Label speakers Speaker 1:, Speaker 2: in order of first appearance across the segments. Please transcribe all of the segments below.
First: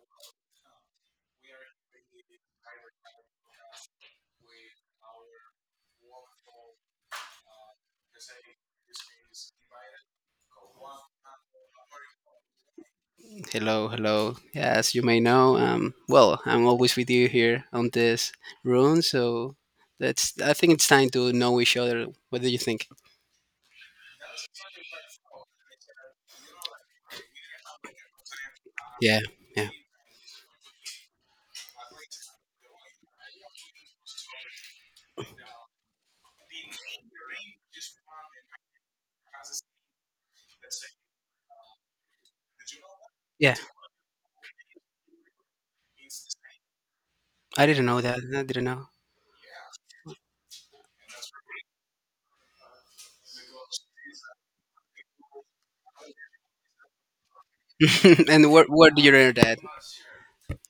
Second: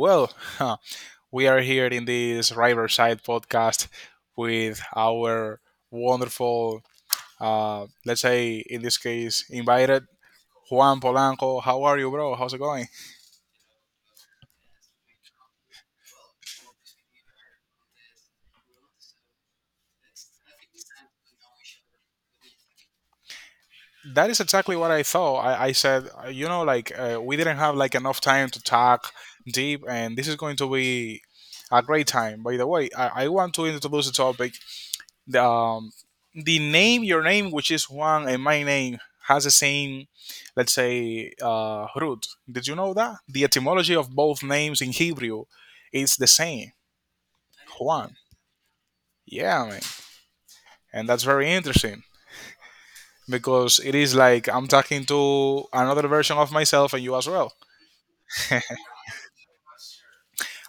Speaker 1: Well, huh, we are here in this Riverside podcast with our wonderful, let's say in this case, invited Juan Polanco. How are you, bro? How's it going?
Speaker 2: Hello, hello. Yeah, as you may know, well, I'm always with you here on this room, so that's. I think it's time to know each other. What do you think?
Speaker 1: That is exactly what I thought. I said, like we didn't have like enough time to talk
Speaker 2: Yeah, yeah,
Speaker 1: deep, and this is going to be a great time. By the way, I want to introduce the topic, the, um, the name your name, which is Juan, and my name has the same, let's say, root. Did you know that the
Speaker 2: yeah.
Speaker 1: etymology of both names in Hebrew is the same?
Speaker 2: I didn't know
Speaker 1: Juan,
Speaker 2: that. I didn't know.
Speaker 1: yeah, man. And that's very interesting because it is like I'm talking to another version of myself and you as well.
Speaker 2: And where where do you learn that?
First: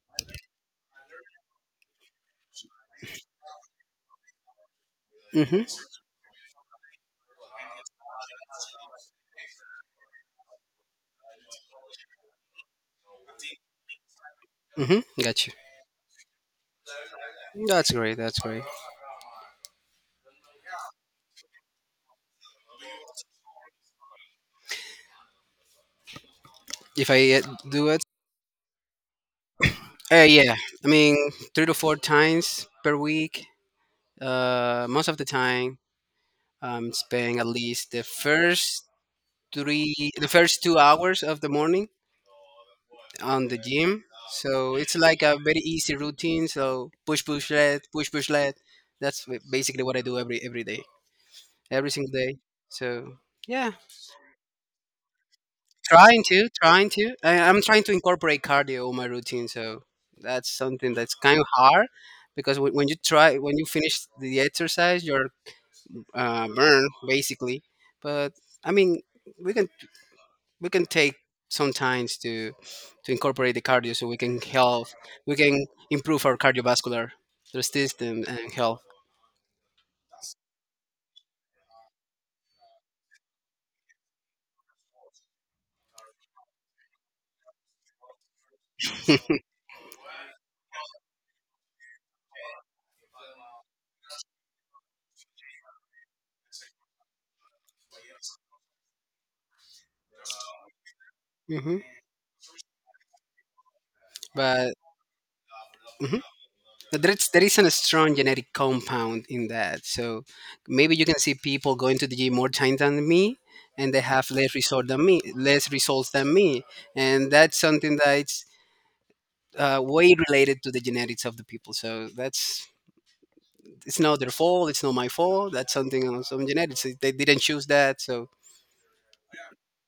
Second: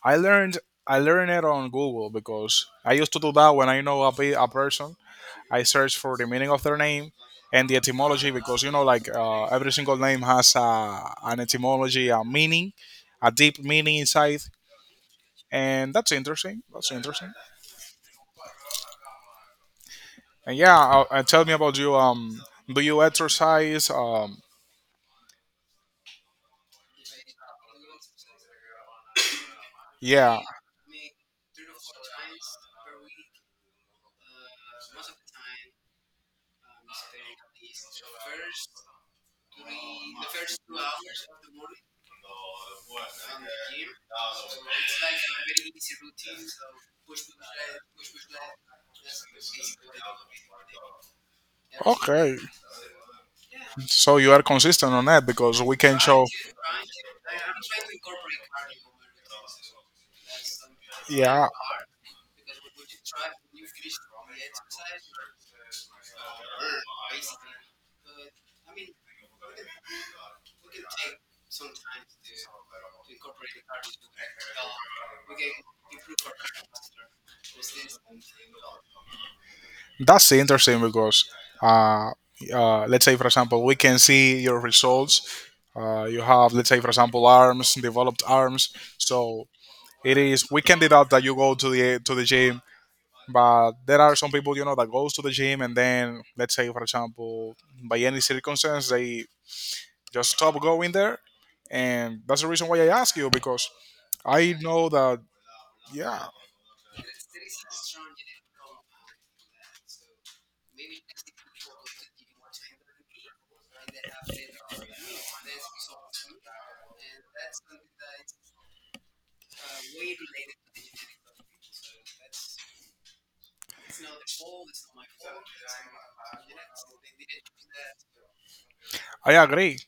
Speaker 1: i learned I learned it on Google because I used to do that when I know a person. I
Speaker 2: Mhm,
Speaker 1: searched for the meaning of their name and the etymology because like every single name has an etymology, a meaning, a deep meaning inside,
Speaker 2: mhm. Got you.
Speaker 1: and that's interesting. That's interesting.
Speaker 2: That's great. That's great.
Speaker 1: And yeah, tell me about you. Do you exercise?
Speaker 2: If I do it,
Speaker 1: Yeah.
Speaker 2: yeah. I mean, three to four times per week. Most of the time, I'm spending at least the first 2 hours of the morning on the gym, so it's like a very easy routine. So push, push, let, push, push, let. That's basically what I do every day, every single day.
Speaker 1: Okay.
Speaker 2: So yeah,
Speaker 1: So you are consistent on that because we can
Speaker 2: trying
Speaker 1: show.
Speaker 2: to trying to I, i'm trying to incorporate cardio in my routine, so that's something that's kind of
Speaker 1: Yeah.
Speaker 2: hard, because when you try, when you finish the exercise, you're burned basically. But I mean, we can we can take sometimes to incorporate the cardio, so we can help, we can improve our cardiovascular system and health.
Speaker 1: That's interesting because, uh, let's say, for example, we can see your results. You have, let's say, for example, arms, developed arms. So it is, we can deduct that you go to the gym, but there are some people, that goes to the gym and then, let's say, for example, by any circumstance, they just stop going there,
Speaker 2: Hmm.
Speaker 1: and that's the reason why I ask you because I
Speaker 2: But
Speaker 1: know that,
Speaker 2: mhm.
Speaker 1: yeah,
Speaker 2: But there is a strong genetic compound in that. So maybe you can see people going to the gym more time than me, and they have less result than me, less results than me, and that's something that's way related to the genetics of the people. So that's, it's not their fault. It's not my fault. That's something on some genetics. They didn't choose that. So
Speaker 1: I agree.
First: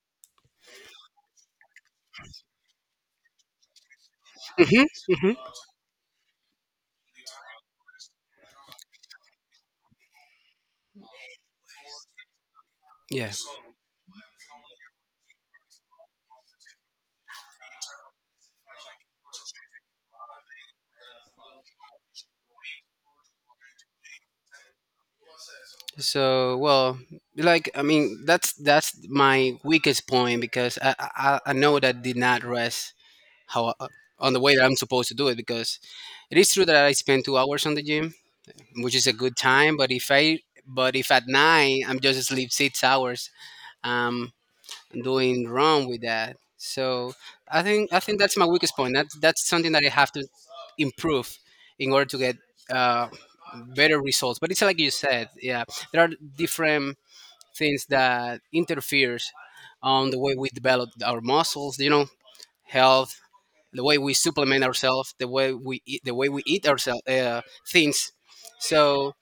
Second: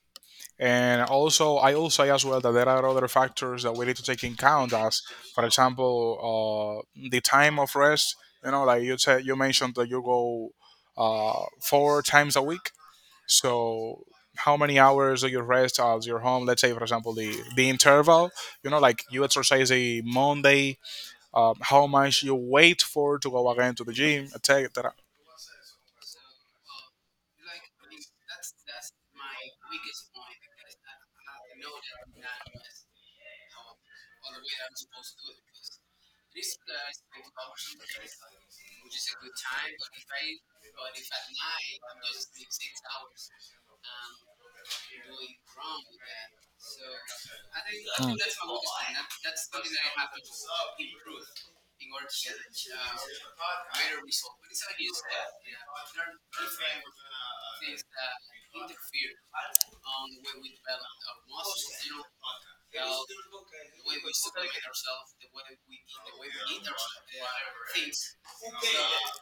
Speaker 1: And also, I will say as well that there are other factors that we need to take in count,
Speaker 2: hmm,
Speaker 1: as
Speaker 2: hmm,
Speaker 1: for example, uh, the time of rest. You know, like you said, you mentioned that you go 4 times a week.
Speaker 2: yeah.
Speaker 1: So, how many hours do you rest at your home? Let's say, for example, the interval. You know, like you exercise a Monday, how much you wait for to go again to the gym, etc.
Speaker 2: So well, I mean, that's my weakest point, because I know that did not rest how on the way that I'm supposed to do it, because it is true that I spend 2 hours on the gym, which is a good time. But if at night I'm just asleep 6 hours, um, doing wrong with that. So I think I
Speaker 1: Mm.
Speaker 2: think that's my weakest point. That's something that I have to improve in order to get uh, better results. But it's like you said, yeah, there are different things that interferes on the way we develop our muscles. You know, health, the way we supplement ourselves, the way we eat, the way we eat ourselves things. So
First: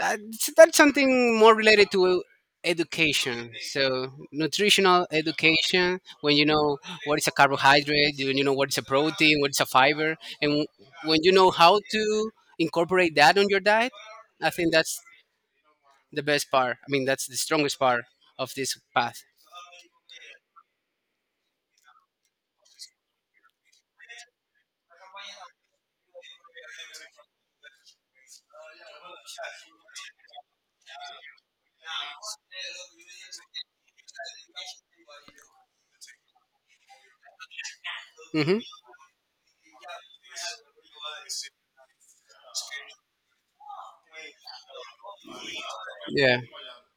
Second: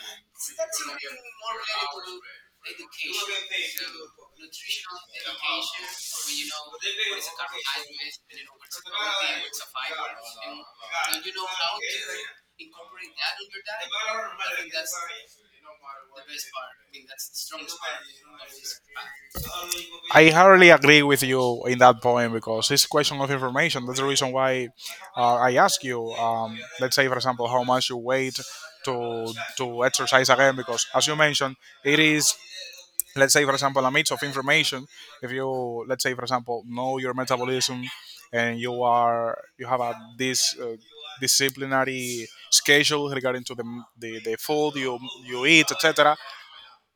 Speaker 2: that's something more related to education, so nutritional education. When you know what is a carbohydrate, when you know what is a protein, what is a fiber, and when you know how to incorporate that on your diet, I think that's the best part. I mean, that's the strongest part of this path.
Speaker 1: I hardly agree with you in that point because it's a question of information. That's the reason why I ask you. Let's say, for example, how much you wait to exercise again, because as you mentioned, it is, let's say for example, a mix of information, if you, let's say for example, know your metabolism,
Speaker 2: Hmm,
Speaker 1: and you have a this disciplinary schedule regarding to the food you eat, etc.
Speaker 2: yeah,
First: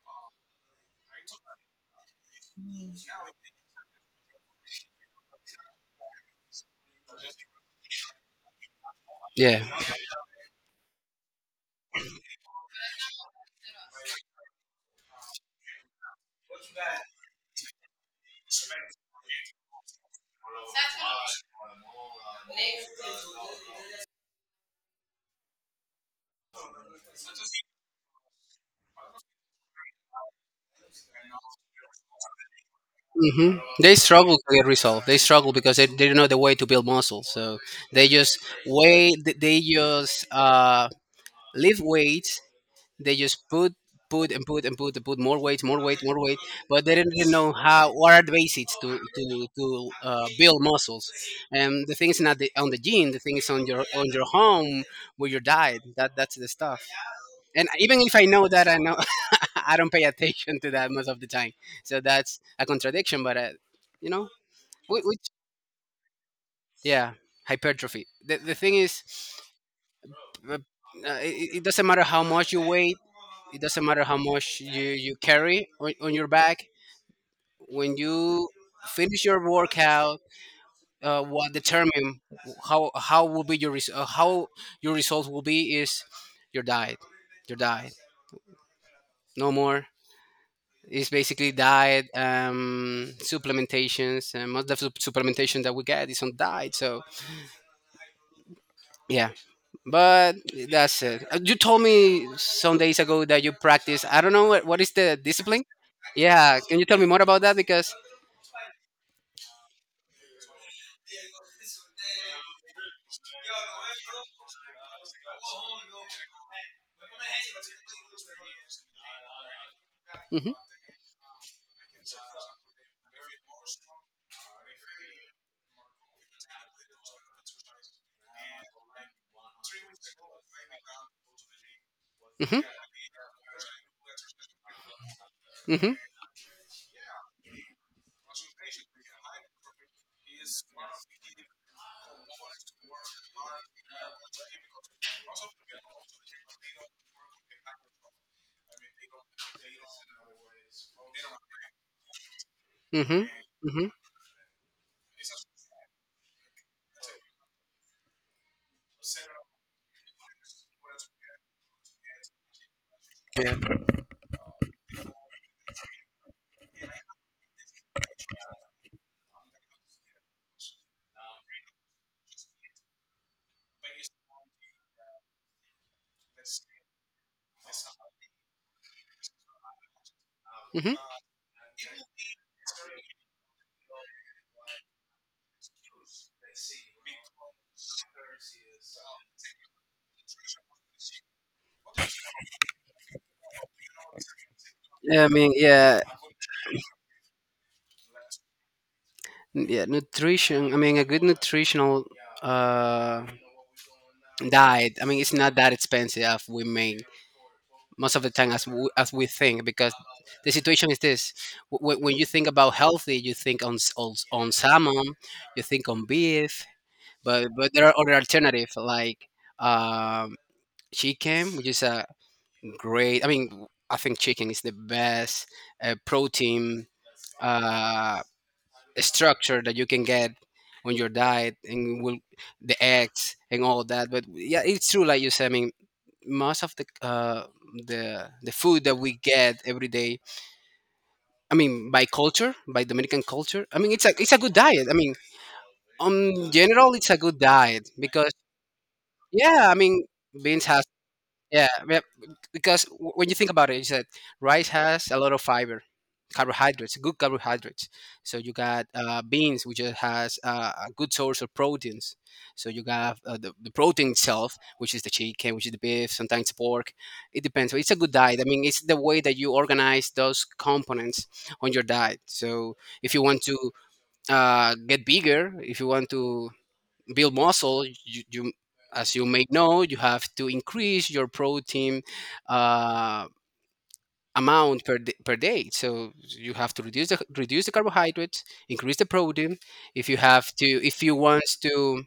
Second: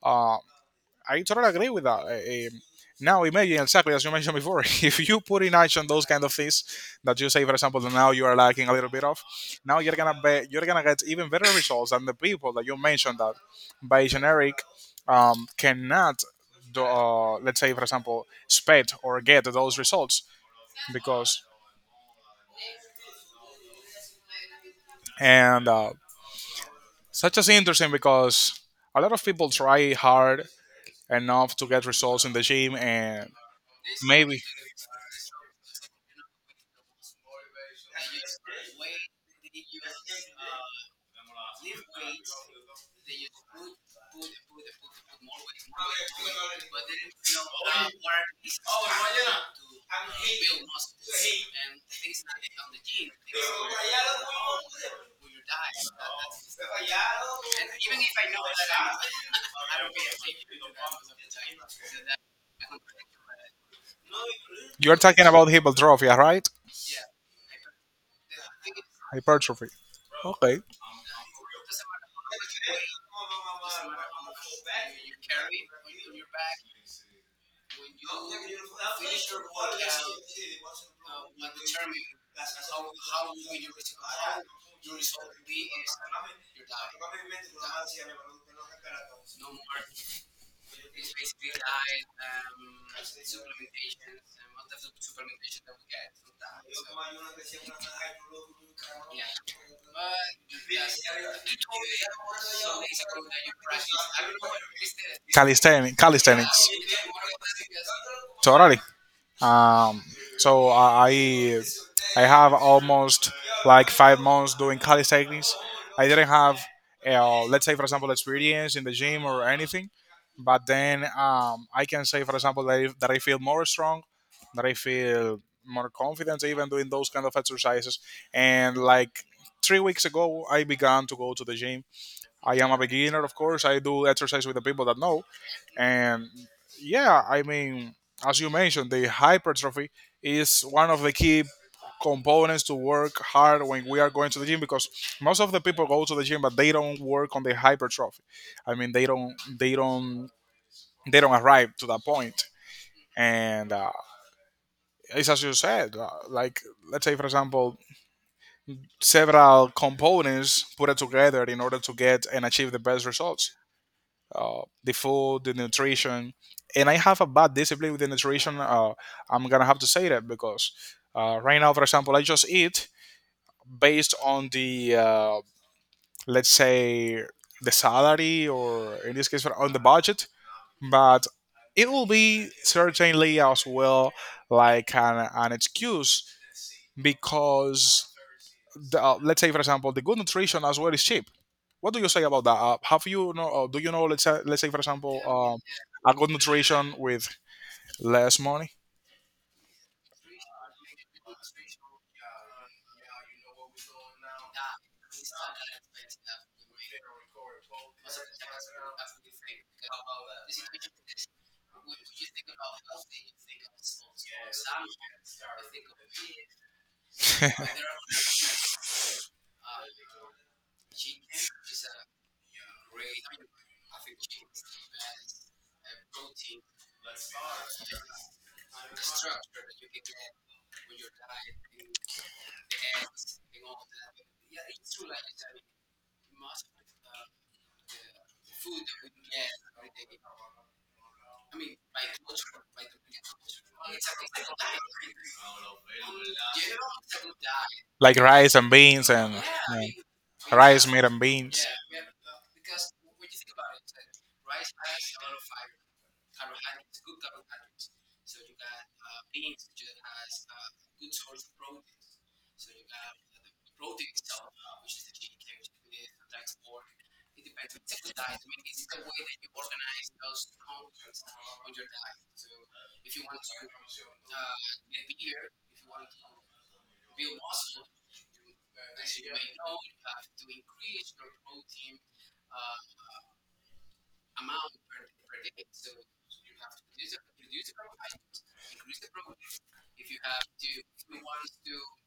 Speaker 1: uh, I totally agree with that. Now imagine exactly as you mentioned before, if you put in action those kind of things that you say, for example, that now you are lacking a little bit of,
Speaker 2: yeah,
Speaker 1: now you're gonna get even better results than the people that you mentioned that by generic, cannot do, let's say, for example, sped or get those results, because and such as interesting because a lot of people try hard enough to get results in the gym. And
Speaker 2: hmm. They struggle
Speaker 1: maybe
Speaker 2: to get resolved. They struggle because they don't know the way to build muscle. So they just weigh. They just lift weights. They just put more weight, more weight, more weight. But they didn't really know how, what are the basics to build muscles. And the thing is not on the gym. The thing is on your home with your diet. That that's the stuff. And even if I know that, I know, I don't pay attention to that most of the time. So that's a contradiction. But you know,
Speaker 1: you're talking
Speaker 2: which,
Speaker 1: about hypertrophy, right?
Speaker 2: yeah, hypertrophy. The thing is,
Speaker 1: Hypertrophy.
Speaker 2: uh, uh,
Speaker 1: Okay.
Speaker 2: it, it doesn't matter how much you weigh. It doesn't matter how much you carry on your back. When you finish your workout, what determine how will be your how your results will be is your diet, your diet. No more. It's basically diet, supplementations, and most of the supplementation that we get is on diet. So yeah, but that's it. You told me some days ago that you practice. I don't know what is the discipline.
Speaker 1: Calisthenics.
Speaker 2: Yeah,
Speaker 1: Calisthenics.
Speaker 2: can you tell me more about that? Because
Speaker 1: Totally. Um, so I have almost like 5 months doing calisthenics. I didn't have, let's say for example, experience in the gym or anything, but then, I can say for example that that I feel more strong, that I feel more confident even doing those kind of exercises. And like 3 weeks ago, I began to go to the gym. I
Speaker 2: mhm,
Speaker 1: am a beginner, of course. I do exercise with the people that know.
Speaker 2: mhm, mhm,
Speaker 1: And yeah, I mean, as you mentioned, the hypertrophy is one of the key components to work hard when we are going to the gym, because most of the people go to the gym but they don't work on the hypertrophy. I mean, they don't, they don't arrive to that point.
Speaker 2: mhm,
Speaker 1: And
Speaker 2: mhm,
Speaker 1: it's as you said, like, let's say for example, several components put it together in order to get and achieve the best results.
Speaker 2: yeah,
Speaker 1: The food, the nutrition. And I have a bad discipline with the nutrition. I'm gonna have to say that because right now, for example, I just eat based on the, let's say, the salary, or in this case on the budget,
Speaker 2: mhm.
Speaker 1: but it will be certainly as well like an excuse, because let's say for example, the good nutrition as well is cheap. What do you say about that? Have you know? Do you know? Let's say, for example,
Speaker 2: Yeah, I mean, yeah,
Speaker 1: a good nutrition with less money,
Speaker 2: yeah, nutrition. I mean, a good nutritional uh, diet. I mean, it's not that expensive as we make most of the time as as we think, because the situation is this: when you think about healthy, you think on on salmon, you think on beef, but there are other alternatives like um, chicken, which is a great. I mean, I think chicken is the best protein. Uh, structure that you can get on your diet and will the eggs and all that. But yeah, it's true, like you said. I mean, most of the the food that we get every day, I mean, by culture, by Dominican culture, I mean, it's a good diet. I mean, on general, it's a good diet
Speaker 1: like
Speaker 2: because
Speaker 1: rice and beans and,
Speaker 2: yeah, I mean, beans has,
Speaker 1: rice, meat and beans.
Speaker 2: yeah, yeah, because when you think about it, you said rice has a lot of fiber, carbohydrates, good carbohydrates. So you got beans, which it has a good source of proteins. So you got the protein itself, which is the chicken, which is the beef, sometimes pork. It depends. So it's a good diet. I mean, it's the way that you organize those components on your diet. So if you want to get bigger, if you want to build muscle, you as you may know, you have to increase your protein uh, amount per per day. So you have to reduce the carbohydrates, increase the protein. If you have to, if you want to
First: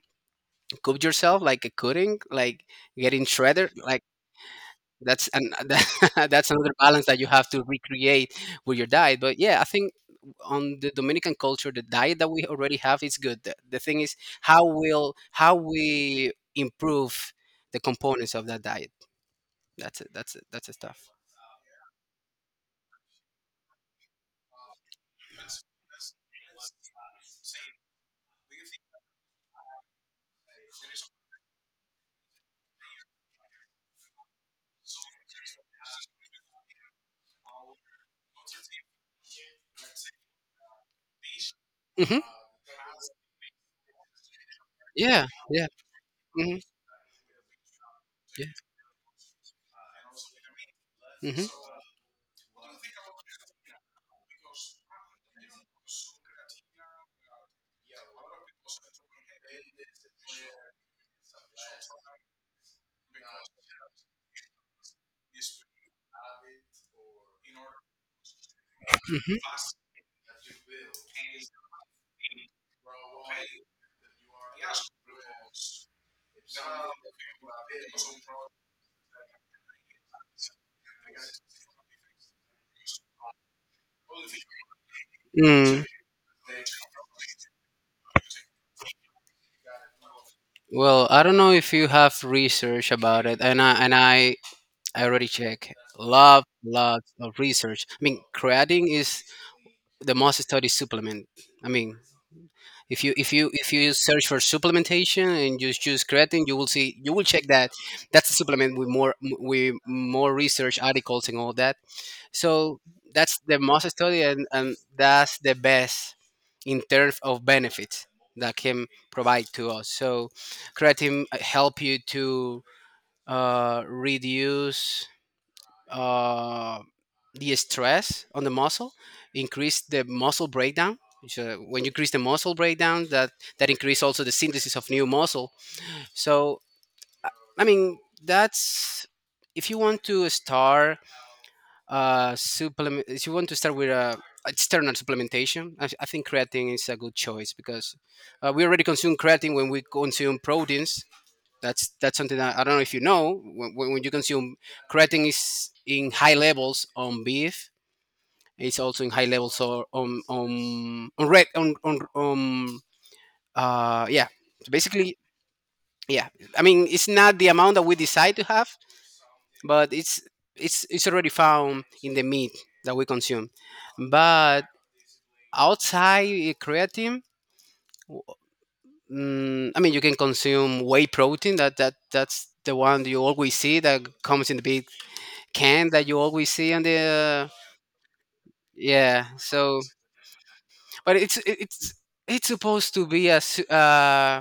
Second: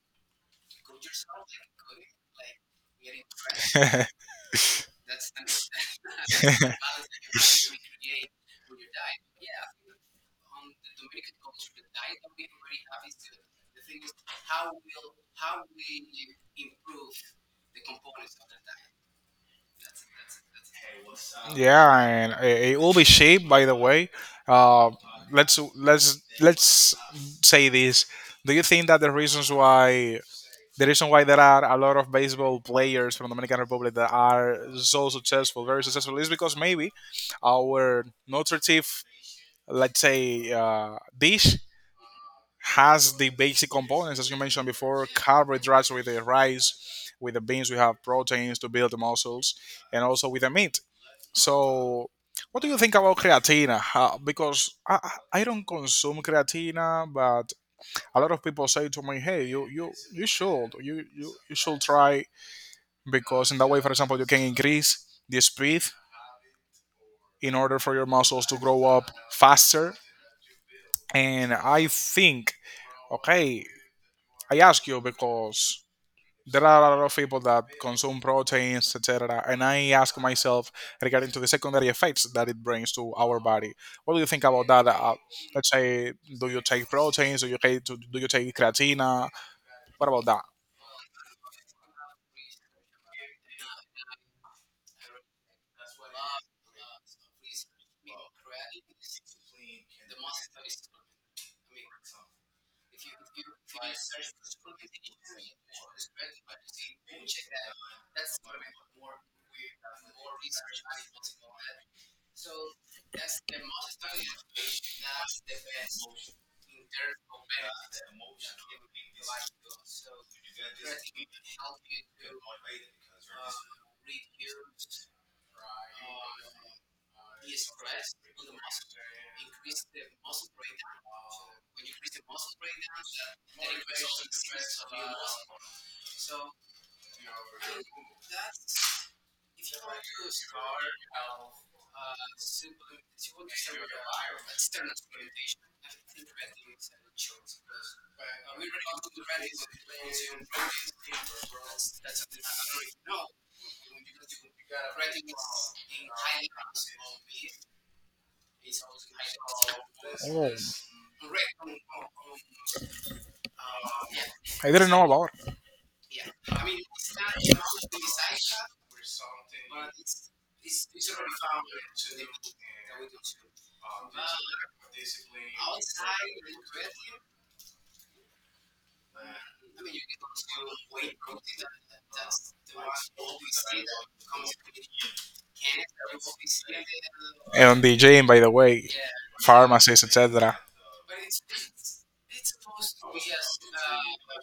Speaker 2: cook yourself like a cutting, like getting shredded, like that's, and that's another balance that you have to recreate with your diet. But yeah, I think on the Dominican culture, the diet that we already have is good. The thing is how will how we improve the components of that diet. That's it, that's it, that's the stuff.
Speaker 1: Yeah, and it will be cheap. By the way, uh, let's say this. Do you think that the reason why there are a lot of baseball players from Dominican Republic that are so successful, very successful, is because maybe our nutritive, let's say, dish
Speaker 2: Hmm,
Speaker 1: has the basic components, as you mentioned before,
Speaker 2: yeah, yeah,
Speaker 1: carbohydrates with the
Speaker 2: hmm,
Speaker 1: rice, with the beans, we have
Speaker 2: yeah,
Speaker 1: proteins to build the muscles, and also with the meat.
Speaker 2: hmm.
Speaker 1: So, what do you think about creatina? Because I don't consume creatina, but a lot of people say to me, "Hey, you should try, because in that way, for example, you can increase the speed in order for your muscles to grow up faster." And I think, okay, I ask you because there are a lot of people that consume proteins, etc. And I ask myself regarding to the secondary effects that it brings to our body. What do you think about that? Let's
Speaker 2: Mm.
Speaker 1: say, do you take proteins? Do you take creatina? What about that?
Speaker 2: Well, I don't know if you have research about it, and I already check. Love, lots of research. I mean, creatine is the most studied supplement. I mean, if you if you if you search for supplementation and you choose creatine, you will see, you will check that that's a supplement with more, with more research articles and all that. So that's the most studied, and that's the best in terms of benefits that can provide to us. So creatine help you to reduce uh, the stress on the muscle, increase the muscle breakdown. So when you increase the muscle breakdown, that increase also the synthesis of new muscle. So I mean, that's, if you want to start supplement. If you want to start with a external supplementation, I think creatine is a good choice, because we already consume creatine when we consume proteins. That's something that I don't know if you know. When, when you consume creatine is in high levels on beef, it's also in high levels or on
Speaker 1: Oh,
Speaker 2: red on um, uh, yeah. So
Speaker 1: I didn't know
Speaker 2: basically,
Speaker 1: about.
Speaker 2: yeah. I mean, it's not the amount that we decide to have, but it's already found in the meat that we consume. But outside eh, creatine, mm, I mean, you can consume whey protein. That that's the one you always see that comes in the big can that you always see on the uh,
Speaker 1: And the gym, by the way,
Speaker 2: yeah. So
Speaker 1: pharmacies, etc.
Speaker 2: but it's supposed to be a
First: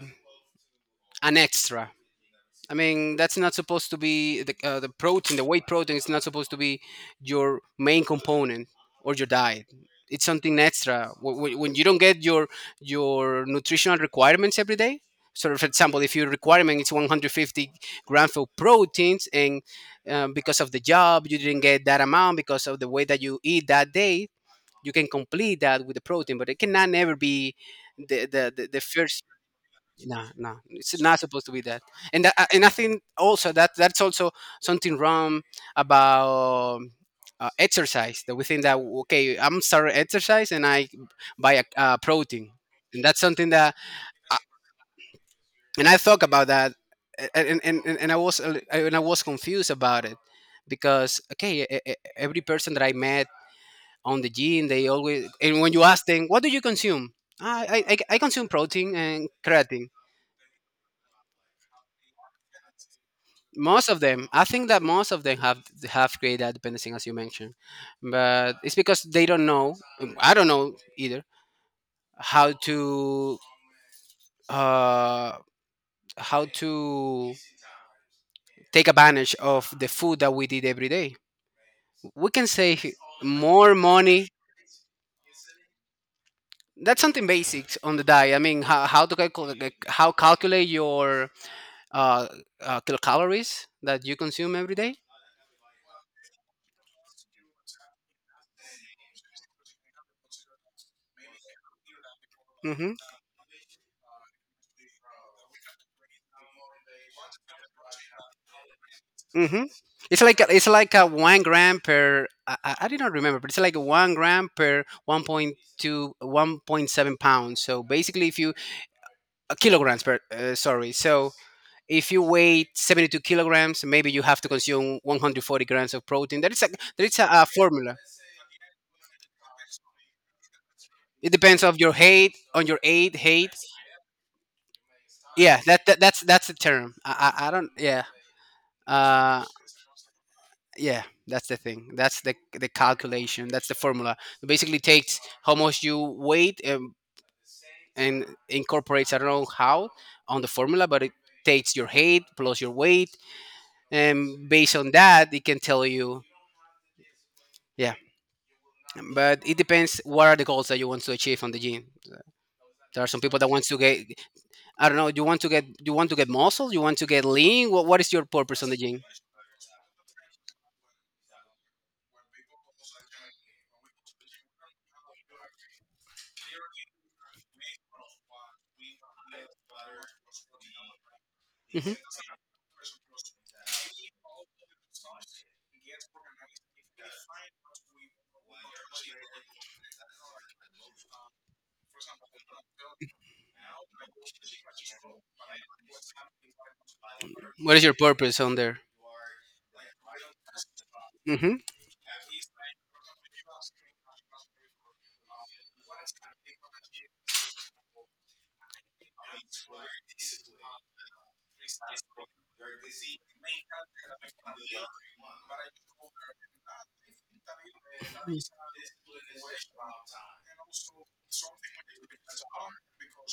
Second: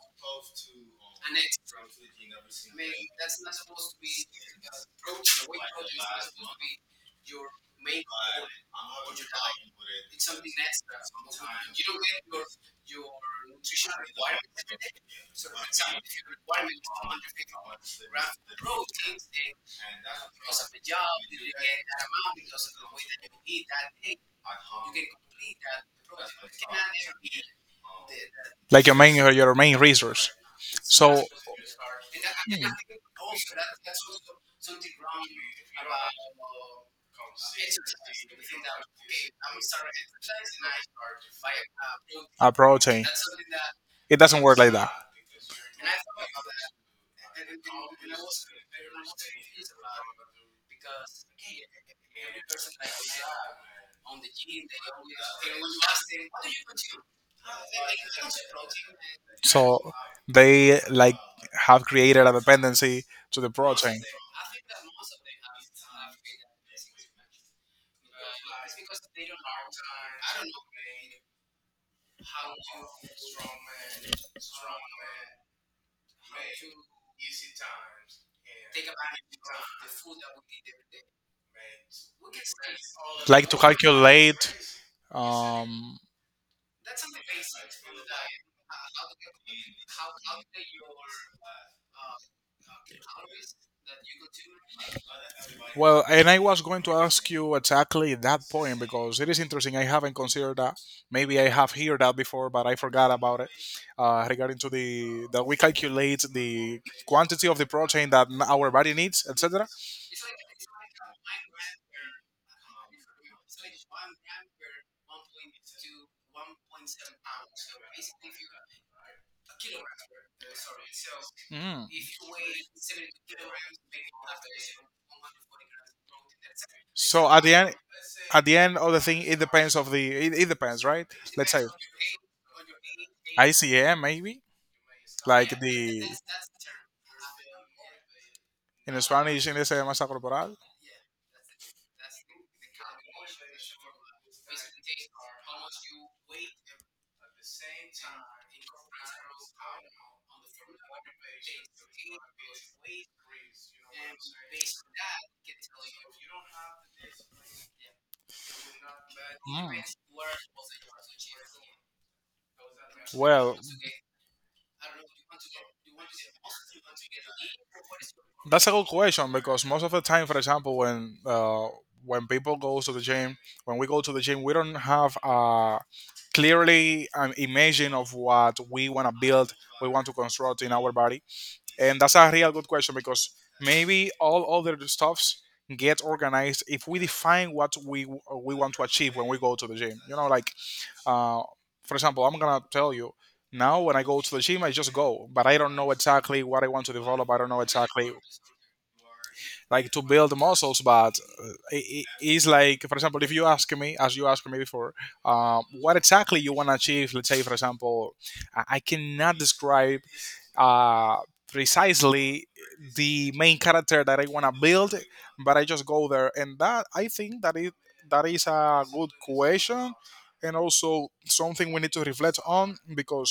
Speaker 2: an extra. I mean, that's not supposed to be the the whey protein is not supposed to be your main component or your diet. It's something extra. When you don't get your nutritional requirements every day. So, for example, if your requirement is 150 grams of proteins, and because of the job you didn't get that amount because of the way that you eat that day, you can complete that with the protein, but it cannot never be the the
Speaker 1: Like your main
Speaker 2: first.
Speaker 1: your main
Speaker 2: No,
Speaker 1: resource.
Speaker 2: no, it's not
Speaker 1: So,
Speaker 2: supposed to be that. And that, and I think
Speaker 1: hmm,
Speaker 2: also that that's also something wrong about exercise. That we think that, okay, I'm starting exercise and I buy a protein,
Speaker 1: a
Speaker 2: and
Speaker 1: protein,
Speaker 2: that's something that.
Speaker 1: it doesn't work like that.
Speaker 2: And I thought about that, and I was a li- and I was confused about it, because okay, every person that I met on the gym. They always, and when you ask them, what do you consume? "Ah, I consume protein and
Speaker 1: So
Speaker 2: creatine.
Speaker 1: they like have created a dependency to the
Speaker 2: Most
Speaker 1: protein,
Speaker 2: of them, I think that most of them have created that dependency, as you mentioned, but it's because they don't know. I don't know either how to uh, how to take advantage of the food that we did every day. We can save
Speaker 1: like to
Speaker 2: more money.
Speaker 1: calculate, um,
Speaker 2: That's something basic on the diet. I mean, how to calculate how calculate your uh, kilocalories that you consume every day.
Speaker 1: well, and I was going to ask you exactly that point because it is interesting. I haven't considered that. Maybe I have heard that before, but I
Speaker 2: Mm-hmm.
Speaker 1: forgot about it. Regarding to the that we calculate the quantity of the protein that our body needs,
Speaker 2: Mm-hmm.
Speaker 1: etc.
Speaker 2: It's like a 1 gram per. I did not remember, but it's like 1 gram per 1.2, 1.7 pounds. So basically, if you kilograms per sorry, so
Speaker 1: Mm.
Speaker 2: if you weigh 72 kilograms, maybe you have to consume 140 grams of protein. That is a that is a,
Speaker 1: So
Speaker 2: a formula.
Speaker 1: at the end of the thing, it depends of it depends, right?
Speaker 2: It
Speaker 1: Let's
Speaker 2: depends
Speaker 1: say
Speaker 2: of your height, on your height.
Speaker 1: ICM maybe like
Speaker 2: Yeah, that, that
Speaker 1: the
Speaker 2: that's that's the term. I don't. Yeah.
Speaker 1: in
Speaker 2: Uh,
Speaker 1: Spanish in ese masa corporal.
Speaker 2: yeah, that's the thing. That's the calculation. That's the formula. It basically takes how much you weight, and, incorporates, I don't know how, on the formula. But it takes your height plus your weight, and based on that it can tell you. Yeah, but it
Speaker 1: Mm.
Speaker 2: depends what are the goals that you want to achieve on the gym. There are some people that
Speaker 1: Well,
Speaker 2: wants to get, I don't know. You want to get muscle. You want to get lean. What is your purpose
Speaker 1: that's
Speaker 2: on
Speaker 1: a
Speaker 2: the
Speaker 1: good
Speaker 2: gym?
Speaker 1: question because most of the time, for example, when people go to the gym, when we go to the gym, we don't have a clearly an imagine of what we want to build, we want to construct in our body,
Speaker 2: Mhm.
Speaker 1: and that's a real good question because maybe all other stuffs get organized if we define what we want to achieve when we go to the gym. You know, like, Uh, for example, I'm gonna tell you now when I go to the gym, I just go, but I don't know exactly what I want to develop. I don't know
Speaker 2: What is your
Speaker 1: exactly
Speaker 2: purpose on there?
Speaker 1: like to build muscles, but it's like, for example, if you ask me as you asked me before, what exactly you want to achieve, let's say for example, I cannot describe, uh, precisely, the main character that I want to build, but I just go there. And that, I think that it that is a good question, and also something we need to reflect on, because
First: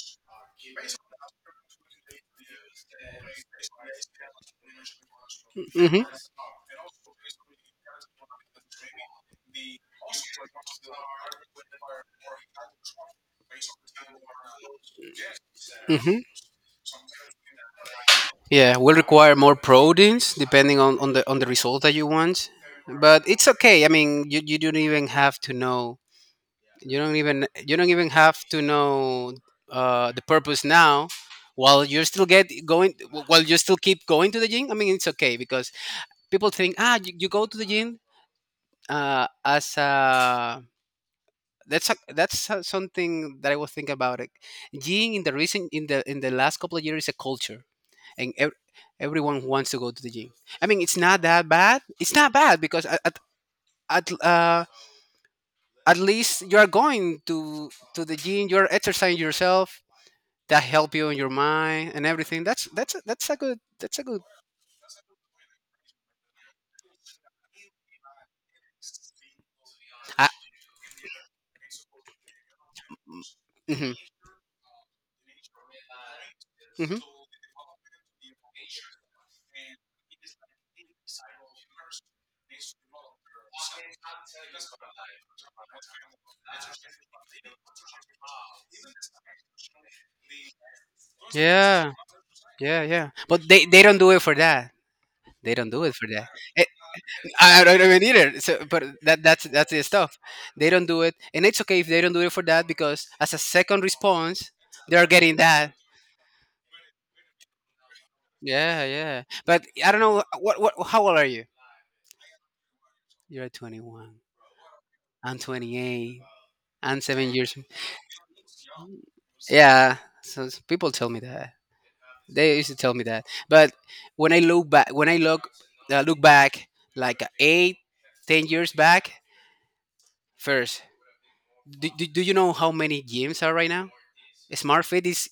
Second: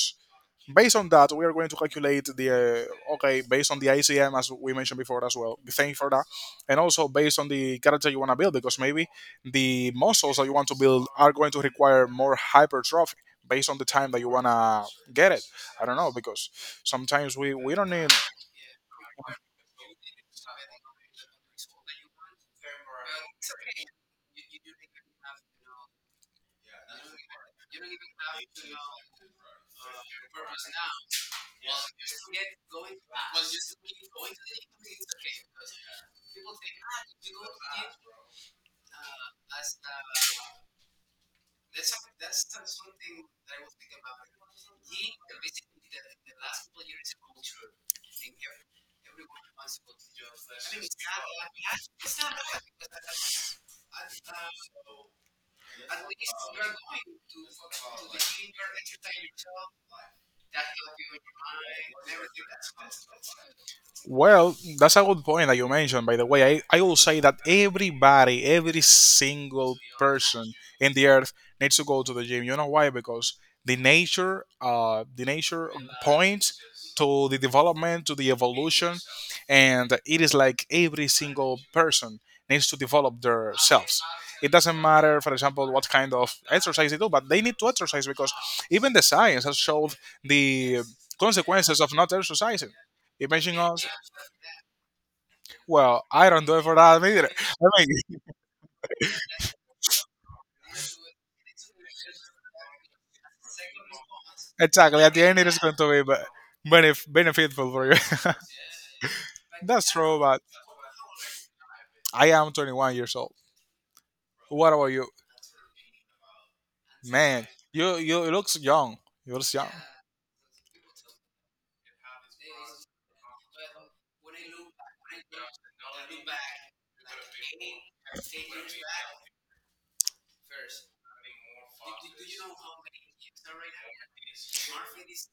Speaker 1: based on that, we are going to calculate the, okay, based on the ICM as we mentioned before as well. Thank you for that, and also based on the character you want to build, because maybe the muscles that you want to build are going to require more hypertrophy based on the time that you want to get it. I don't know because sometimes we don't need.
Speaker 2: Yeah, will require more proteins depending on the result that you want. But it's okay. I mean, you don't even have to know. You don't even have to know the purpose now. While you're still get going, while you still keep going to the gym. I mean, it's okay, because people think, "Ah, you go to the gym as a..." something that I was thinking about. It. Gym in the recent, in the last couple of years, is a culture, and everyone wants to go to the gym. I mean, it's not that bad. It's not bad because at, uh, at least you are going to the gym. You are exercising yourself. That help you in your mind and everything. That's a good.
Speaker 1: Well, that's a good point that you mentioned, by the way. I will say that everybody, every single
Speaker 2: I,
Speaker 1: person in the earth needs to go to the gym. You know why? Because the
Speaker 2: hmm.
Speaker 1: nature, uh, the nature points
Speaker 2: Hmm.
Speaker 1: to the development, to the evolution, and it is like every single person needs to develop their selves. It doesn't matter, for example, what kind of exercise they do, but they need to exercise because even the science has showed the consequences
Speaker 2: Yeah,
Speaker 1: of not exercising.
Speaker 2: yeah, yeah. But
Speaker 1: Imagine
Speaker 2: they
Speaker 1: us.
Speaker 2: don't do it for that. They don't do it
Speaker 1: Well,
Speaker 2: for that.
Speaker 1: I don't do it
Speaker 2: Eh,
Speaker 1: for that either.
Speaker 2: I don't
Speaker 1: I
Speaker 2: even need
Speaker 1: mean,
Speaker 2: it. So, but that's the stuff. They don't do it, and it's okay if they don't do it for that, because as a second response,
Speaker 1: exactly.
Speaker 2: they're
Speaker 1: At the
Speaker 2: getting
Speaker 1: end, it is
Speaker 2: that.
Speaker 1: going to be beneficial for you.
Speaker 2: Yeah, yeah. But
Speaker 1: That's
Speaker 2: I don't
Speaker 1: true,
Speaker 2: know
Speaker 1: but
Speaker 2: what. How old are you?
Speaker 1: I am 21 years old.
Speaker 2: You're 21.
Speaker 1: What about you,
Speaker 2: I'm 28. I'm seven
Speaker 1: man?
Speaker 2: years.
Speaker 1: You it looks young. You looks young.
Speaker 2: Yeah. So people tell me that. They used to tell me that. But when I look back, when I look look back, like eight, 10 years back, first, do you know how many gyms are right now? SmartFit is.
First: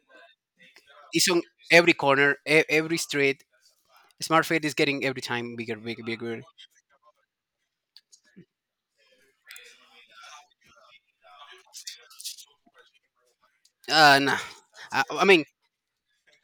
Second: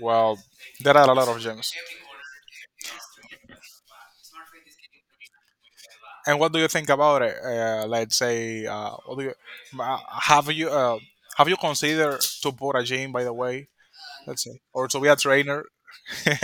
Speaker 1: Well, there are a
Speaker 2: It's
Speaker 1: lot of
Speaker 2: on
Speaker 1: gems.
Speaker 2: every corner, every street. Smart feed is getting every time bigger, bigger,
Speaker 1: And
Speaker 2: bigger.
Speaker 1: what do you think about it? Let's say, uh, have you uh, have you considered to put a gym? By the way,
Speaker 2: No,
Speaker 1: let's say. Or so we are
Speaker 2: I mean,
Speaker 1: trainer.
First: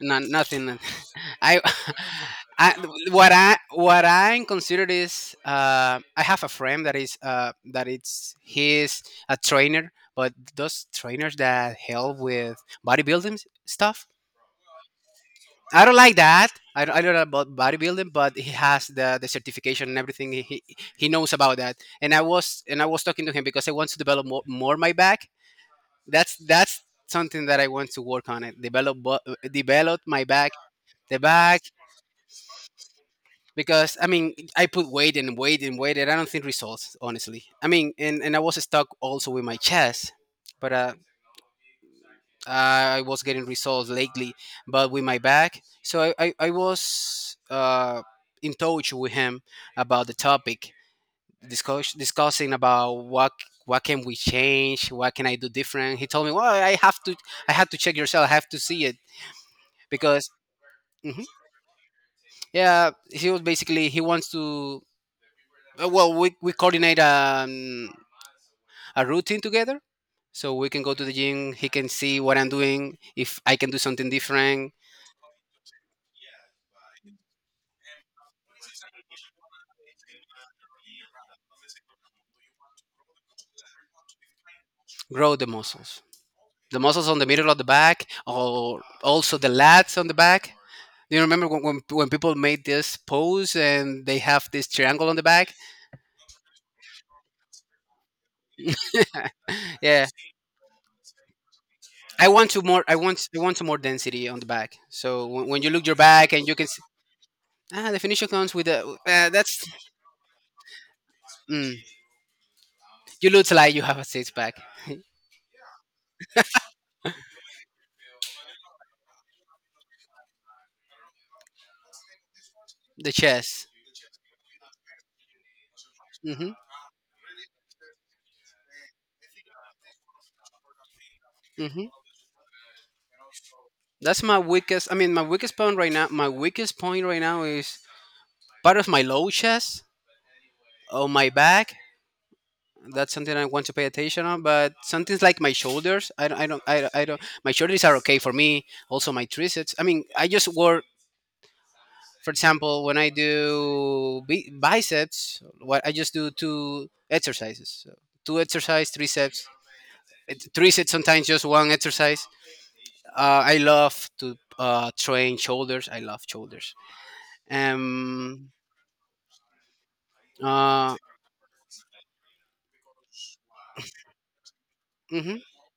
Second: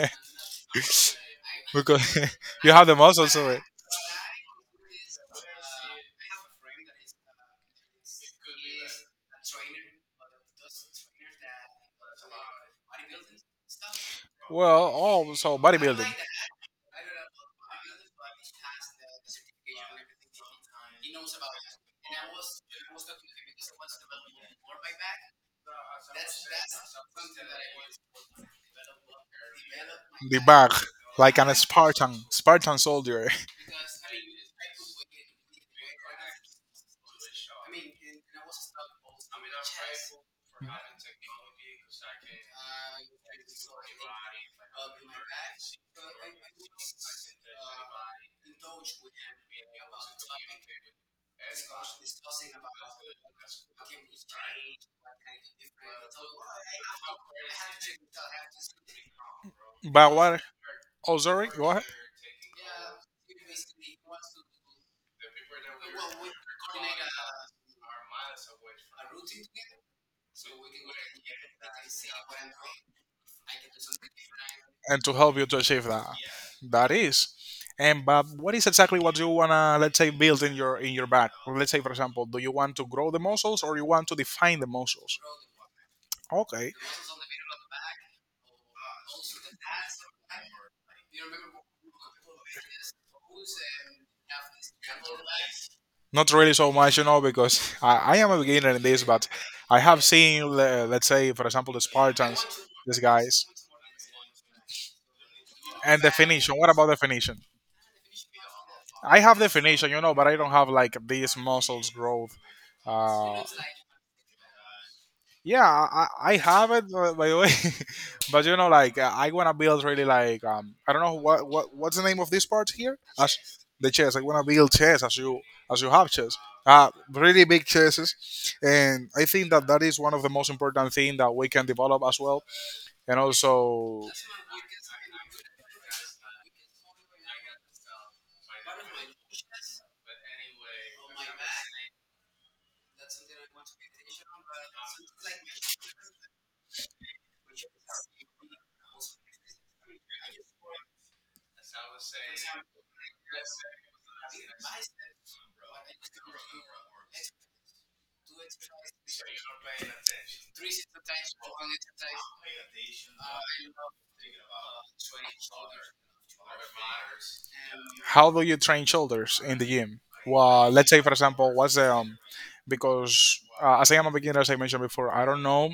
Speaker 2: no, nothing. I,
Speaker 1: Because you
Speaker 2: I,
Speaker 1: have the muscles of it.
Speaker 2: what I consider is, I have a friend that is, that it's he's a trainer, but those trainers that help with bodybuilding stuff.
Speaker 1: Well, oh, so
Speaker 2: I don't
Speaker 1: bodybuilding.
Speaker 2: like that. I don't know about bodybuilding, but he has the certification and everything. He knows about that. And I was talking to him because I want to develop more my back. That's something that I want to work on it. Develop my
Speaker 1: The
Speaker 2: back,
Speaker 1: back,
Speaker 2: the
Speaker 1: like an
Speaker 2: back,
Speaker 1: Spartan soldier.
Speaker 2: because I mean I put weight and weight and weight, and I don't think results honestly. I mean, and I was stuck also with my chest, but I was getting results lately, but with my back. So I was in touch with him about the topic, discussing about what can we change, what can I do different. He told me, "Well, I had to check yourself. I have to see it."
Speaker 1: But
Speaker 2: Because.
Speaker 1: what? Oh,
Speaker 2: Mhm.
Speaker 1: sorry. Go ahead.
Speaker 2: Yeah, he was basically, he wants to. Well, we coordinate a routine together. So we can go to the gym. He can see what I'm doing, if I can do something different.
Speaker 1: And to help you to achieve that, that is. And but what is exactly what you wanna, let's say, build in your back? Let's say, for example, do you want to grow the muscles or you want to define the muscles?
Speaker 2: Grow the muscles.
Speaker 1: Okay.
Speaker 2: The muscles on the middle of the back, or also the lats on the back. Do you remember when, when people made this pose and they have this triangle on the back?
Speaker 1: Not really so much, you know, because I am a beginner in this, but I have
Speaker 2: Yeah,
Speaker 1: seen, let's say, for example, the
Speaker 2: I
Speaker 1: Spartans,
Speaker 2: want to more. I
Speaker 1: these
Speaker 2: want I
Speaker 1: guys,
Speaker 2: want to more density on the back. So when you look your
Speaker 1: and
Speaker 2: back and you
Speaker 1: definition.
Speaker 2: can
Speaker 1: What
Speaker 2: see,
Speaker 1: about definition?
Speaker 2: ah, the finisher comes with a
Speaker 1: I have
Speaker 2: that's...
Speaker 1: definition, you know, but I don't have like these
Speaker 2: Mm,
Speaker 1: muscles growth.
Speaker 2: you
Speaker 1: Uh,
Speaker 2: look like you have a six pack.
Speaker 1: Yeah, I have it, by the way, but like I wanna build really like I don't know what's the name of this part here
Speaker 2: The
Speaker 1: as
Speaker 2: chest.
Speaker 1: the chess. I wanna build chess as you have chess,
Speaker 2: Hmm.
Speaker 1: really big chesses, and I think that that is one of the most important thing that we can
Speaker 2: Hmm.
Speaker 1: develop as well, and also
Speaker 2: That's my weakest. I mean, my weakest point right now. My weakest point right now is part of my low chest, on my back. That's something I want to pay attention on. But something like my shoulders, I don't. My shoulders are okay for me. Also my triceps. I mean, I just work. For example, when I do biceps, what I just do two exercises. So two exercise, triceps, sets. Three sometimes, just one exercise. I love to train shoulders. I love shoulders.
Speaker 1: how do
Speaker 2: Um.
Speaker 1: you train shoulders in the gym? Well, let's
Speaker 2: Uh.
Speaker 1: say for example, what's the because as I am a beginner, as I mentioned before, I
Speaker 2: Hmm.
Speaker 1: don't know